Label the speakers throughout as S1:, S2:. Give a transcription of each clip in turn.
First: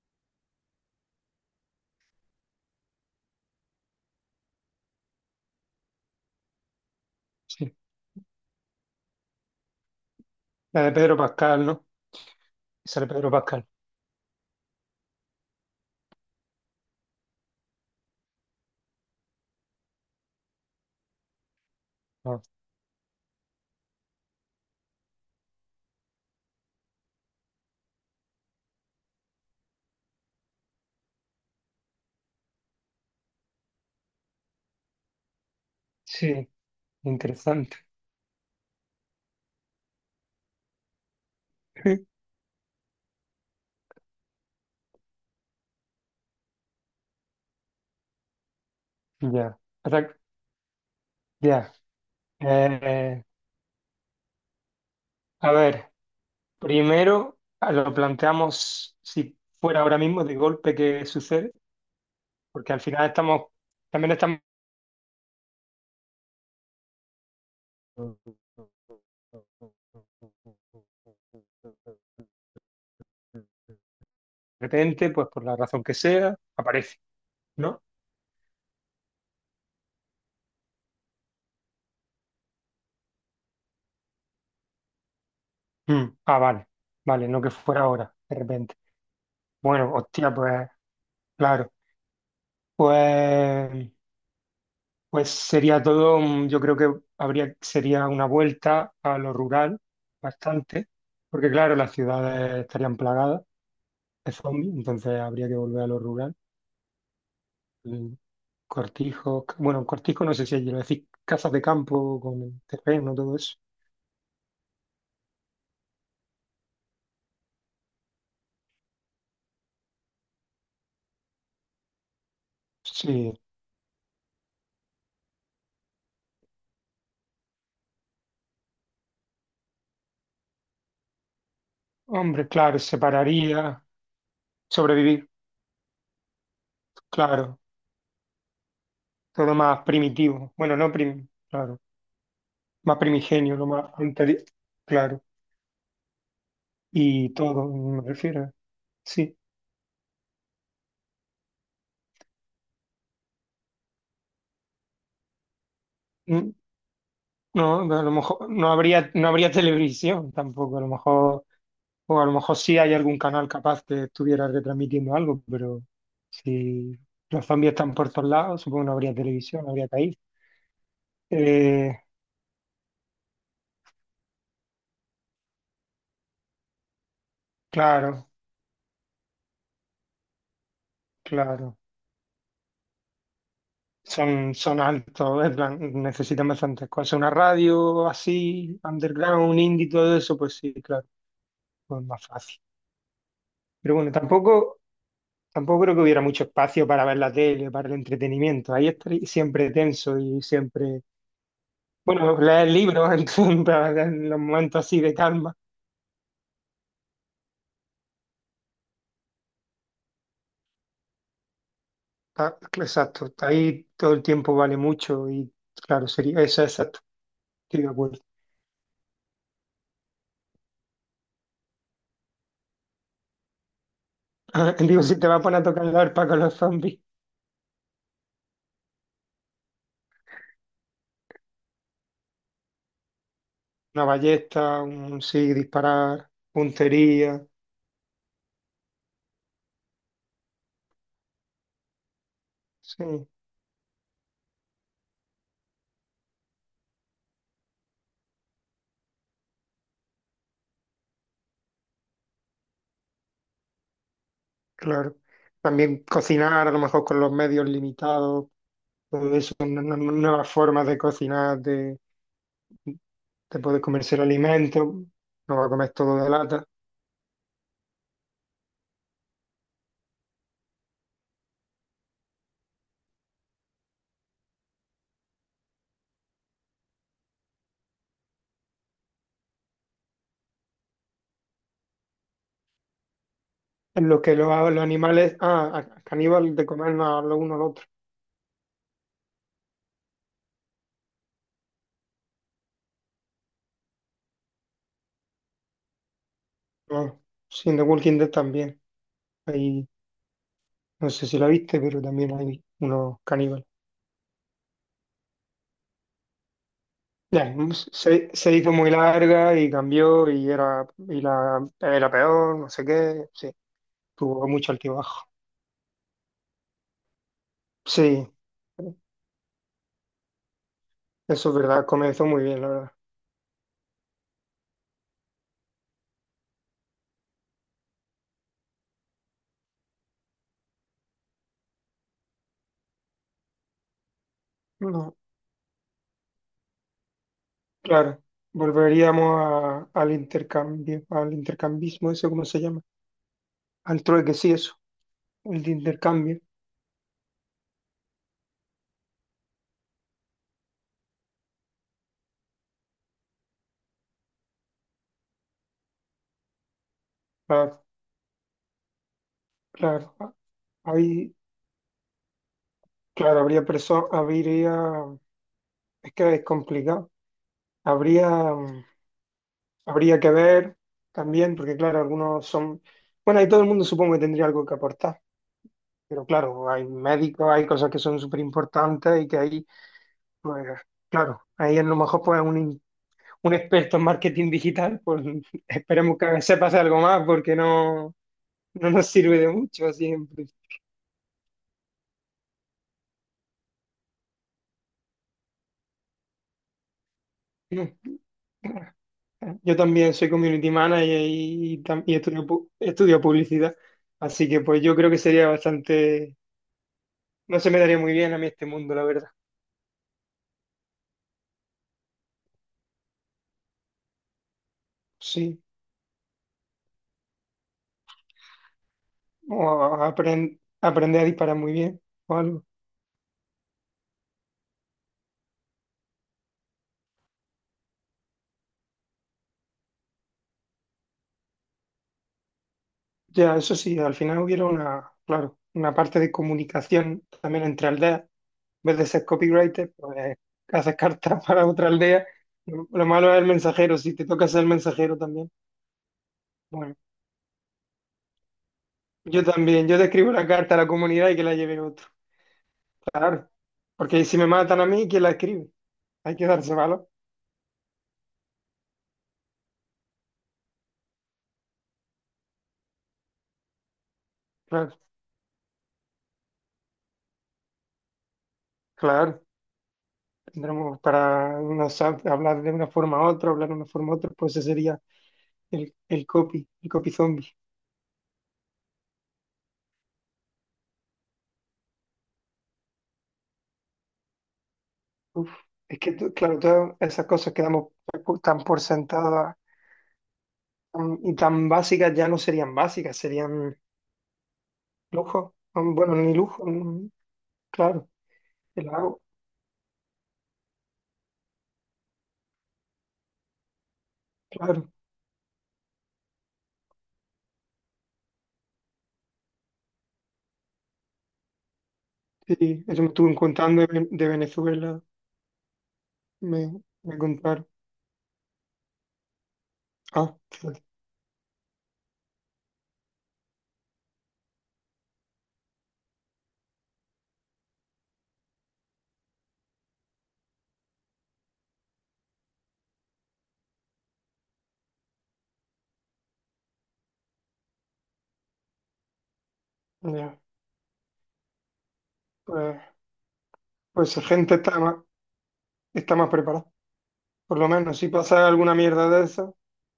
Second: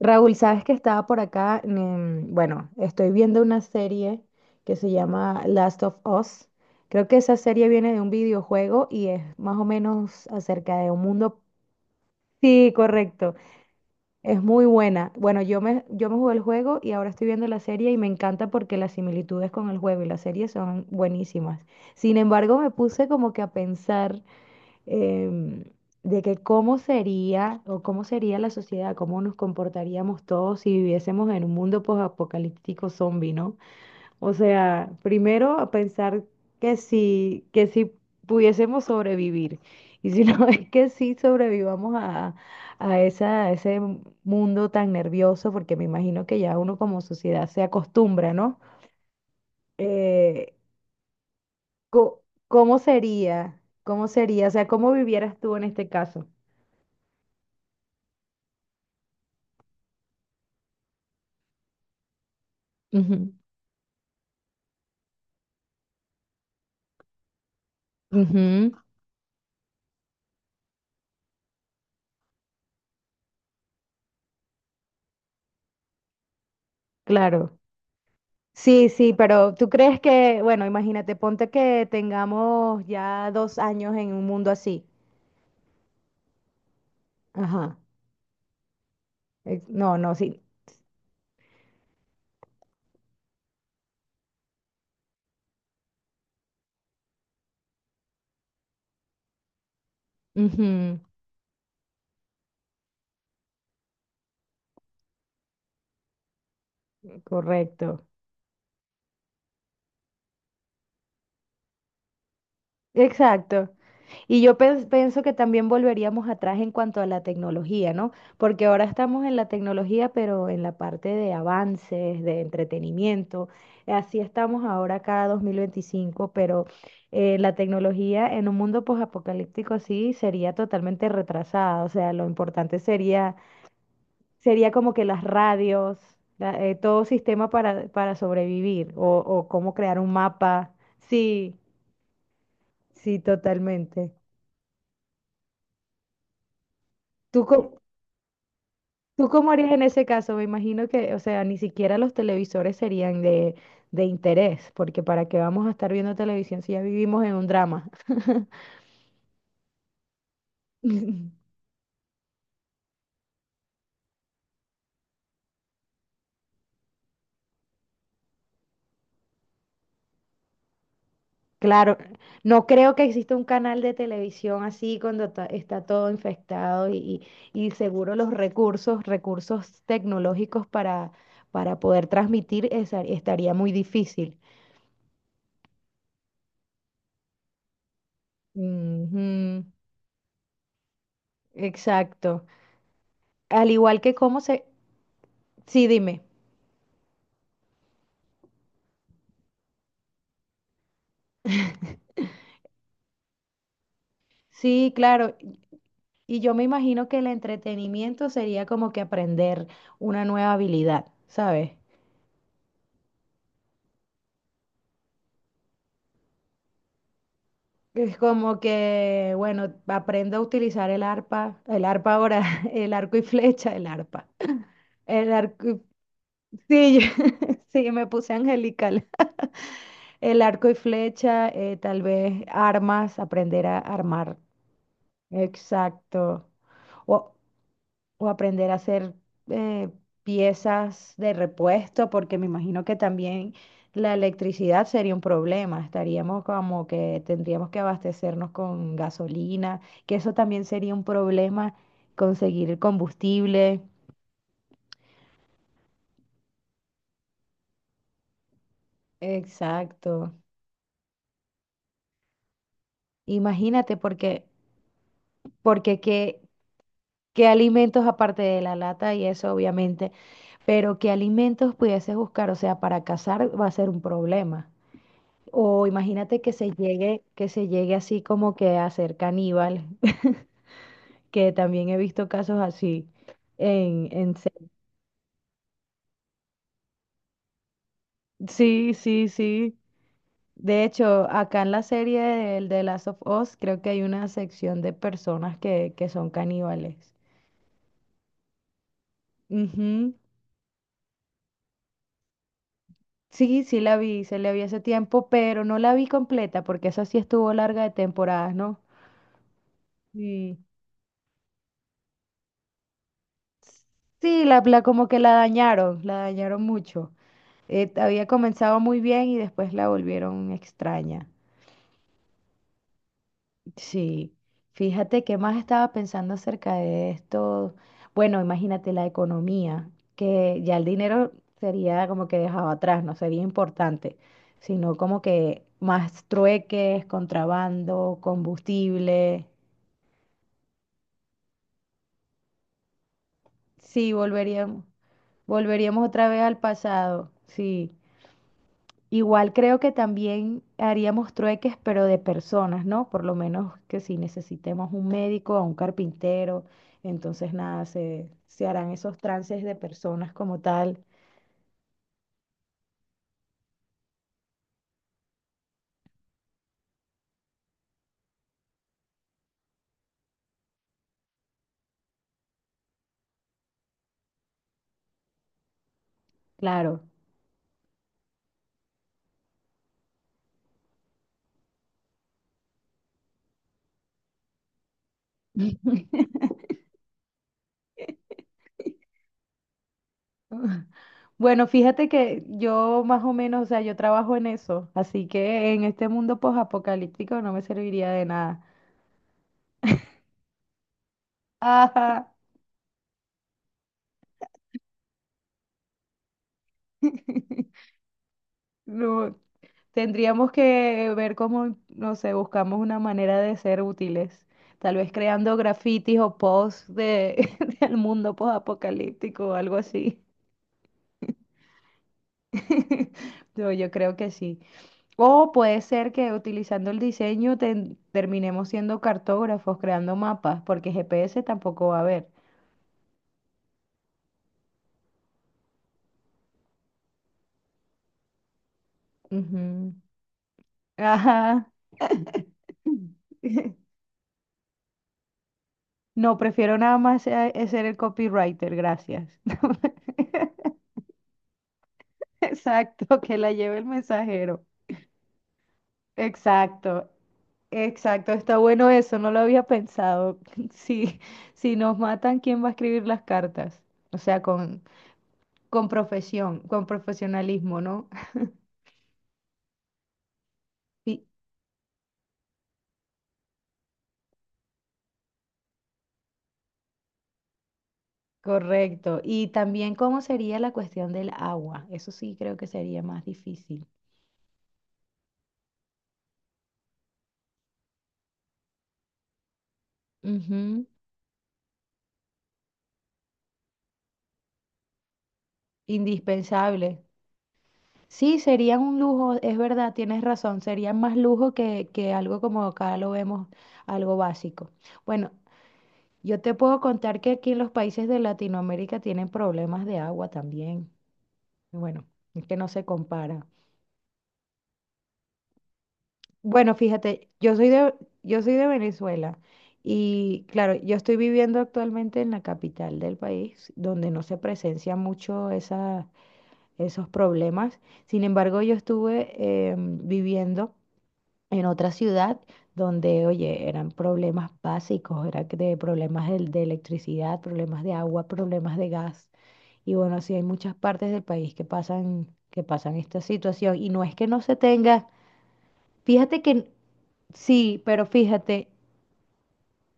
S1: Raúl, sabes que estaba por acá, bueno, estoy viendo una serie que se llama Last of Us. Creo que esa serie
S2: Sí,
S1: viene de un videojuego y es más o menos acerca
S2: la
S1: de
S2: de
S1: un
S2: Pedro
S1: mundo.
S2: Pascal, ¿no?
S1: Sí,
S2: Sale Pedro
S1: correcto.
S2: Pascal.
S1: Es muy buena. Bueno, yo me jugué el juego y ahora estoy viendo la serie y me encanta porque las similitudes con el juego y la serie son buenísimas. Sin
S2: Ah,
S1: embargo, me puse como que a pensar em, de que cómo sería o cómo sería la sociedad, cómo nos comportaríamos todos si viviésemos en un mundo posapocalíptico zombie, ¿no? O sea, primero a pensar
S2: sí,
S1: que si, que
S2: interesante.
S1: si pudiésemos sobrevivir y si no es que sí sobrevivamos a esa, a ese mundo tan nervioso, porque me imagino que ya uno como sociedad se acostumbra, ¿no?
S2: Ya. Ahora-
S1: Eh,
S2: ya.
S1: co- ¿Cómo
S2: Eh,
S1: sería? ¿Cómo sería? O sea, ¿cómo vivieras
S2: a
S1: tú en este
S2: ver,
S1: caso?
S2: primero lo planteamos si fuera ahora mismo de golpe que sucede, porque al final
S1: Ujú.
S2: estamos, también estamos de
S1: Ujú,
S2: repente, pues por la razón que sea, aparece,
S1: claro.
S2: ¿no?
S1: Sí, sí, pero tú crees que, bueno, imagínate, ponte que tengamos ya 2 años en un mundo así.
S2: Vale, vale, no que
S1: Ajá.
S2: fuera ahora, de repente. Bueno,
S1: No, no,
S2: hostia,
S1: sí.
S2: pues claro. Pues, pues sería todo, yo creo que sería una vuelta a lo rural bastante,
S1: Ujú,
S2: porque claro, las ciudades estarían plagadas de zombies, entonces habría que volver a lo rural.
S1: correcto.
S2: Mm, Cortijos, bueno, cortijo no sé si allí lo decís, casas de campo con terreno, todo eso.
S1: Exacto. Y yo pienso que también volveríamos atrás en cuanto a la tecnología, ¿no? Porque ahora estamos en la tecnología, pero en la parte de avances, de
S2: Sí,
S1: entretenimiento. Así estamos ahora cada 2025, pero la tecnología en un mundo posapocalíptico sí sería totalmente retrasada. O sea, lo
S2: hombre, claro,
S1: importante sería,
S2: separaría,
S1: sería como que las
S2: sobrevivir,
S1: radios, todo sistema
S2: claro,
S1: para sobrevivir o
S2: todo
S1: cómo
S2: más
S1: crear un
S2: primitivo,
S1: mapa.
S2: bueno, no prim,
S1: Sí,
S2: claro, más
S1: sí,
S2: primigenio,
S1: totalmente.
S2: claro, y
S1: ¿Tú,
S2: todo,
S1: co-
S2: me refiero.
S1: ¿Tú
S2: Sí.
S1: cómo harías en ese caso? Me imagino que, o sea, ni siquiera los televisores serían de interés, porque ¿para qué vamos a estar viendo
S2: Mm,
S1: televisión si ya vivimos en un
S2: no,
S1: drama?
S2: no, a lo mejor no habría, no habría televisión tampoco, a lo mejor, o a lo mejor sí hay algún canal capaz que estuviera retransmitiendo algo, pero si los zombies están por todos lados, supongo que no habría televisión, no habría país.
S1: Claro,
S2: Eh,
S1: no creo que exista un canal de televisión así cuando está todo infectado y, y seguro
S2: claro,
S1: recursos tecnológicos para
S2: claro.
S1: poder transmitir estaría muy difícil.
S2: Son altos, en plan, necesitan bastantes cosas. Una radio así, underground, un
S1: Ujú,
S2: indie, todo eso, pues sí, claro, pues más
S1: exacto.
S2: fácil.
S1: Al
S2: Pero
S1: igual
S2: bueno,
S1: que cómo se...
S2: tampoco. Tampoco
S1: Sí,
S2: creo que hubiera
S1: dime.
S2: mucho espacio para ver la tele, para el entretenimiento. Ahí estaría siempre tenso y siempre, bueno, leer libros en, en los momentos
S1: Sí,
S2: así de
S1: claro.
S2: calma.
S1: Y yo me imagino que el entretenimiento sería como que aprender una nueva habilidad, ¿sabes?
S2: Ah, exacto, ahí todo el tiempo vale mucho y claro, sería eso, exacto, estoy de
S1: Es
S2: acuerdo.
S1: como que, bueno, aprendo a utilizar el arpa ahora, el arco y flecha, el arpa.
S2: Ah, digo, si te
S1: El
S2: vas a poner a
S1: arco y...
S2: tocar la arpa con los
S1: Sí,
S2: zombies,
S1: sí, me puse angelical. El arco y flecha, tal vez armas, aprender a
S2: una
S1: armar.
S2: ballesta, un sí, disparar,
S1: Exacto. O-
S2: puntería,
S1: o aprender a hacer eh, piezas de repuesto, porque me imagino que
S2: sí.
S1: también la electricidad sería un problema. Estaríamos como que tendríamos que abastecernos con gasolina, que eso también sería un problema conseguir el combustible.
S2: Claro. También cocinar a lo mejor con los medios limitados, todo eso,
S1: Exacto.
S2: nuevas formas de cocinar, de poder
S1: Imagínate,
S2: comerse el
S1: porque,
S2: alimento, no va a comer
S1: porque
S2: todo de
S1: qué,
S2: lata.
S1: qué alimentos aparte de la lata y eso, obviamente, pero qué alimentos pudieses buscar, o sea, para cazar va a ser un problema. O imagínate que se llegue así como que a ser caníbal, que también he visto casos así en,
S2: En lo que los animales, ah, caníbal de comer a lo uno al otro.
S1: sí, sí, sí. De hecho, acá en la serie del de Last of Us, creo que hay una sección de personas que son caníbales.
S2: No, sí, en The Walking Dead también. Ahí
S1: Ujú.
S2: no sé si la viste, pero también hay unos
S1: Sí,
S2: caníbales.
S1: sí la vi, se la vi hace tiempo, pero no la vi completa porque esa sí estuvo
S2: Ya,
S1: larga de
S2: se
S1: temporadas,
S2: hizo
S1: ¿no?
S2: muy larga y cambió y
S1: Sí.
S2: era, era peor, no sé qué. Sí,
S1: Sí,
S2: tuvo mucho
S1: la como que
S2: altibajo.
S1: la dañaron mucho. Había
S2: Sí,
S1: comenzado muy bien y después la volvieron extraña.
S2: eso es verdad, comenzó muy bien, la verdad.
S1: Sí, fíjate que más estaba pensando acerca de esto. Bueno, imagínate la economía, que ya el dinero sería como que dejado atrás, no sería importante, sino
S2: No,
S1: como que más trueques, contrabando,
S2: claro, volveríamos
S1: combustible.
S2: al intercambio, al intercambismo, eso cómo se llama, al
S1: Sí,
S2: trueque, sí, eso,
S1: volveríamos,
S2: el de
S1: volveríamos otra vez
S2: intercambio.
S1: al pasado, sí. Igual creo que también haríamos trueques, pero de personas, ¿no? Por lo menos que si necesitemos un médico o un carpintero, entonces nada,
S2: Claro,
S1: se harán esos trances de
S2: claro,
S1: personas como tal,
S2: ahí, claro, habría personas, habría, es que es complicado, habría, mm, habría que ver también, porque claro, algunos son, bueno, y todo el mundo supongo que tendría algo que aportar, pero claro, hay
S1: claro.
S2: médicos, hay cosas que son súper importantes y que ahí. Pues claro, ahí a lo mejor pues un experto en marketing digital, pues esperemos que se pase algo más porque no, no nos sirve de mucho siempre.
S1: Bueno, fíjate que yo más o menos, o sea, yo trabajo en eso, así que en este mundo posapocalíptico no me serviría de nada.
S2: Yo también soy community manager y, y
S1: Ajá,
S2: estudio, estudio publicidad, así que pues yo creo que sería bastante, no se me daría muy bien a mí este mundo, la verdad.
S1: no, tendríamos que ver cómo, no sé, buscamos una manera de ser útiles. Tal vez creando
S2: Sí,
S1: grafitis o posts de, del mundo post-apocalíptico o
S2: o
S1: algo así.
S2: aprender a disparar muy bien o algo.
S1: Yo creo que sí. O puede ser que utilizando el diseño terminemos siendo cartógrafos, creando mapas, porque GPS tampoco va a haber.
S2: Ya, eso sí, al final hubiera una, claro, una parte de comunicación también entre aldeas en vez de ser copywriter,
S1: Ujú.
S2: pues haces cartas para
S1: Ajá.
S2: otra aldea. Lo malo es el mensajero, si te toca ser el mensajero también.
S1: No, prefiero
S2: Bueno,
S1: nada más ser el copywriter, gracias.
S2: yo también, yo te escribo la carta a la comunidad y que la lleve otro.
S1: Exacto, que
S2: Claro,
S1: la lleve el
S2: porque si me
S1: mensajero.
S2: matan a mí, ¿quién la escribe? Hay que darse
S1: Exacto,
S2: valor.
S1: exacto, está bueno eso, no lo había pensado. Si, si nos matan, ¿quién va a escribir las cartas? O sea,
S2: Claro,
S1: con profesión, con profesionalismo, ¿no?
S2: claro. Tendremos
S1: Sí,
S2: para no sab- hablar de una forma a otra, hablar de una forma a otra, pues ese sería el copy zombie.
S1: correcto. Y también cómo sería la cuestión del agua. Eso sí creo que sería más difícil.
S2: Uf, es que, claro, todas esas cosas que damos tan por sentadas
S1: Ujú,
S2: y tan básicas ya no serían básicas, serían lujo, bueno, ni lujo,
S1: indispensable.
S2: claro,
S1: Sí, sería
S2: el
S1: un
S2: agua,
S1: lujo, es verdad, tienes razón, sería más lujo que algo como acá lo vemos, algo básico.
S2: claro.
S1: Bueno, yo te puedo contar que aquí en los países de Latinoamérica tienen problemas de agua también. Y bueno, es que no se
S2: Sí, eso me estuvo
S1: compara.
S2: contando de, de Venezuela,
S1: Bueno,
S2: me
S1: fíjate,
S2: contaron.
S1: yo soy de Venezuela
S2: Ah,
S1: y claro,
S2: fíjate,
S1: yo estoy viviendo actualmente en la capital del país, donde no se presencian mucho esos problemas. Sin embargo, yo estuve viviendo en otra ciudad donde, oye, eran problemas básicos, era que de problemas de electricidad, problemas de agua, problemas de gas. Y bueno, así
S2: ya,
S1: hay muchas partes del país que
S2: pues,
S1: pasan esta situación. Y no
S2: pues
S1: es
S2: esa
S1: que no
S2: gente
S1: se tenga,
S2: está más
S1: fíjate
S2: preparada.
S1: que
S2: Por lo
S1: sí,
S2: menos,
S1: pero
S2: si pasa
S1: fíjate,
S2: alguna mierda de esa,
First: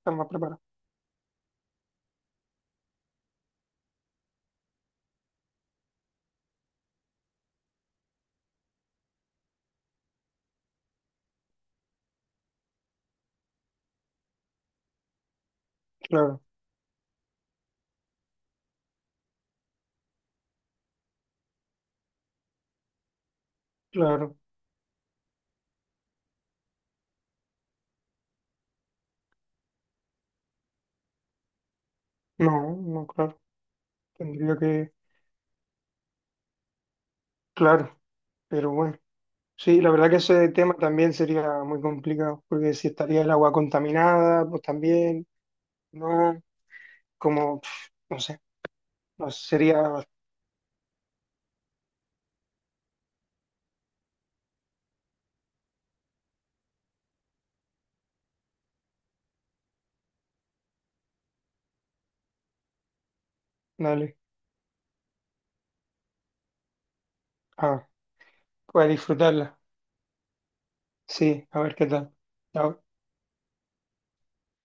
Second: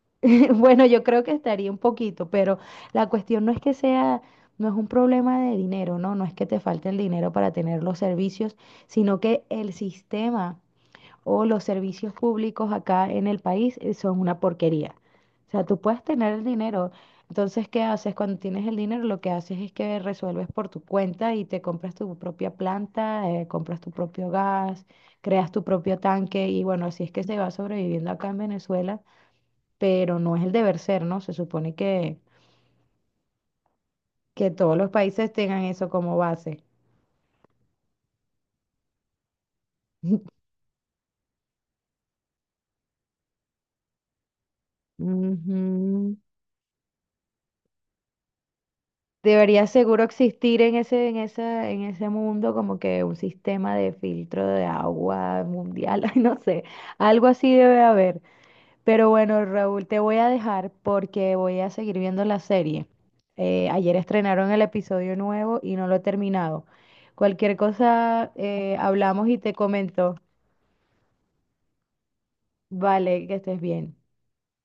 S2: está más preparada.
S1: bueno, yo creo que estaría un poquito, pero la cuestión no es que sea, no es un problema de dinero, ¿no? No es que te falte el dinero para tener los servicios, sino que el sistema o los servicios públicos acá en el país son una porquería. O sea, tú puedes tener
S2: Claro,
S1: el dinero. Entonces, ¿qué haces? Cuando tienes el dinero, lo que haces es que resuelves por tu cuenta y te compras tu propia planta, compras tu propio
S2: claro.
S1: gas, creas tu propio tanque y bueno, así es que se va sobreviviendo acá en Venezuela, pero no es el deber ser, ¿no? Se supone
S2: No, no, claro.
S1: que
S2: Tendría
S1: todos los
S2: que,
S1: países tengan eso como base.
S2: claro, pero bueno. Sí, la verdad que ese tema también sería muy complicado, porque si estaría el agua contaminada, pues también,
S1: Ujú.
S2: no, como, pf, no sé, no
S1: Debería
S2: sería.
S1: seguro existir en ese, en esa, en ese mundo como que un sistema de filtro de agua mundial, ay, no sé, algo así debe haber. Pero bueno, Raúl, te voy a dejar porque voy a seguir viendo la serie. Ayer
S2: Dale.
S1: estrenaron el episodio nuevo y no lo he terminado. Cualquier
S2: Ah,
S1: cosa,
S2: voy a
S1: hablamos y te
S2: disfrutarla.
S1: comento.
S2: Sí, a ver qué tal. Chao.
S1: Vale, que estés bien.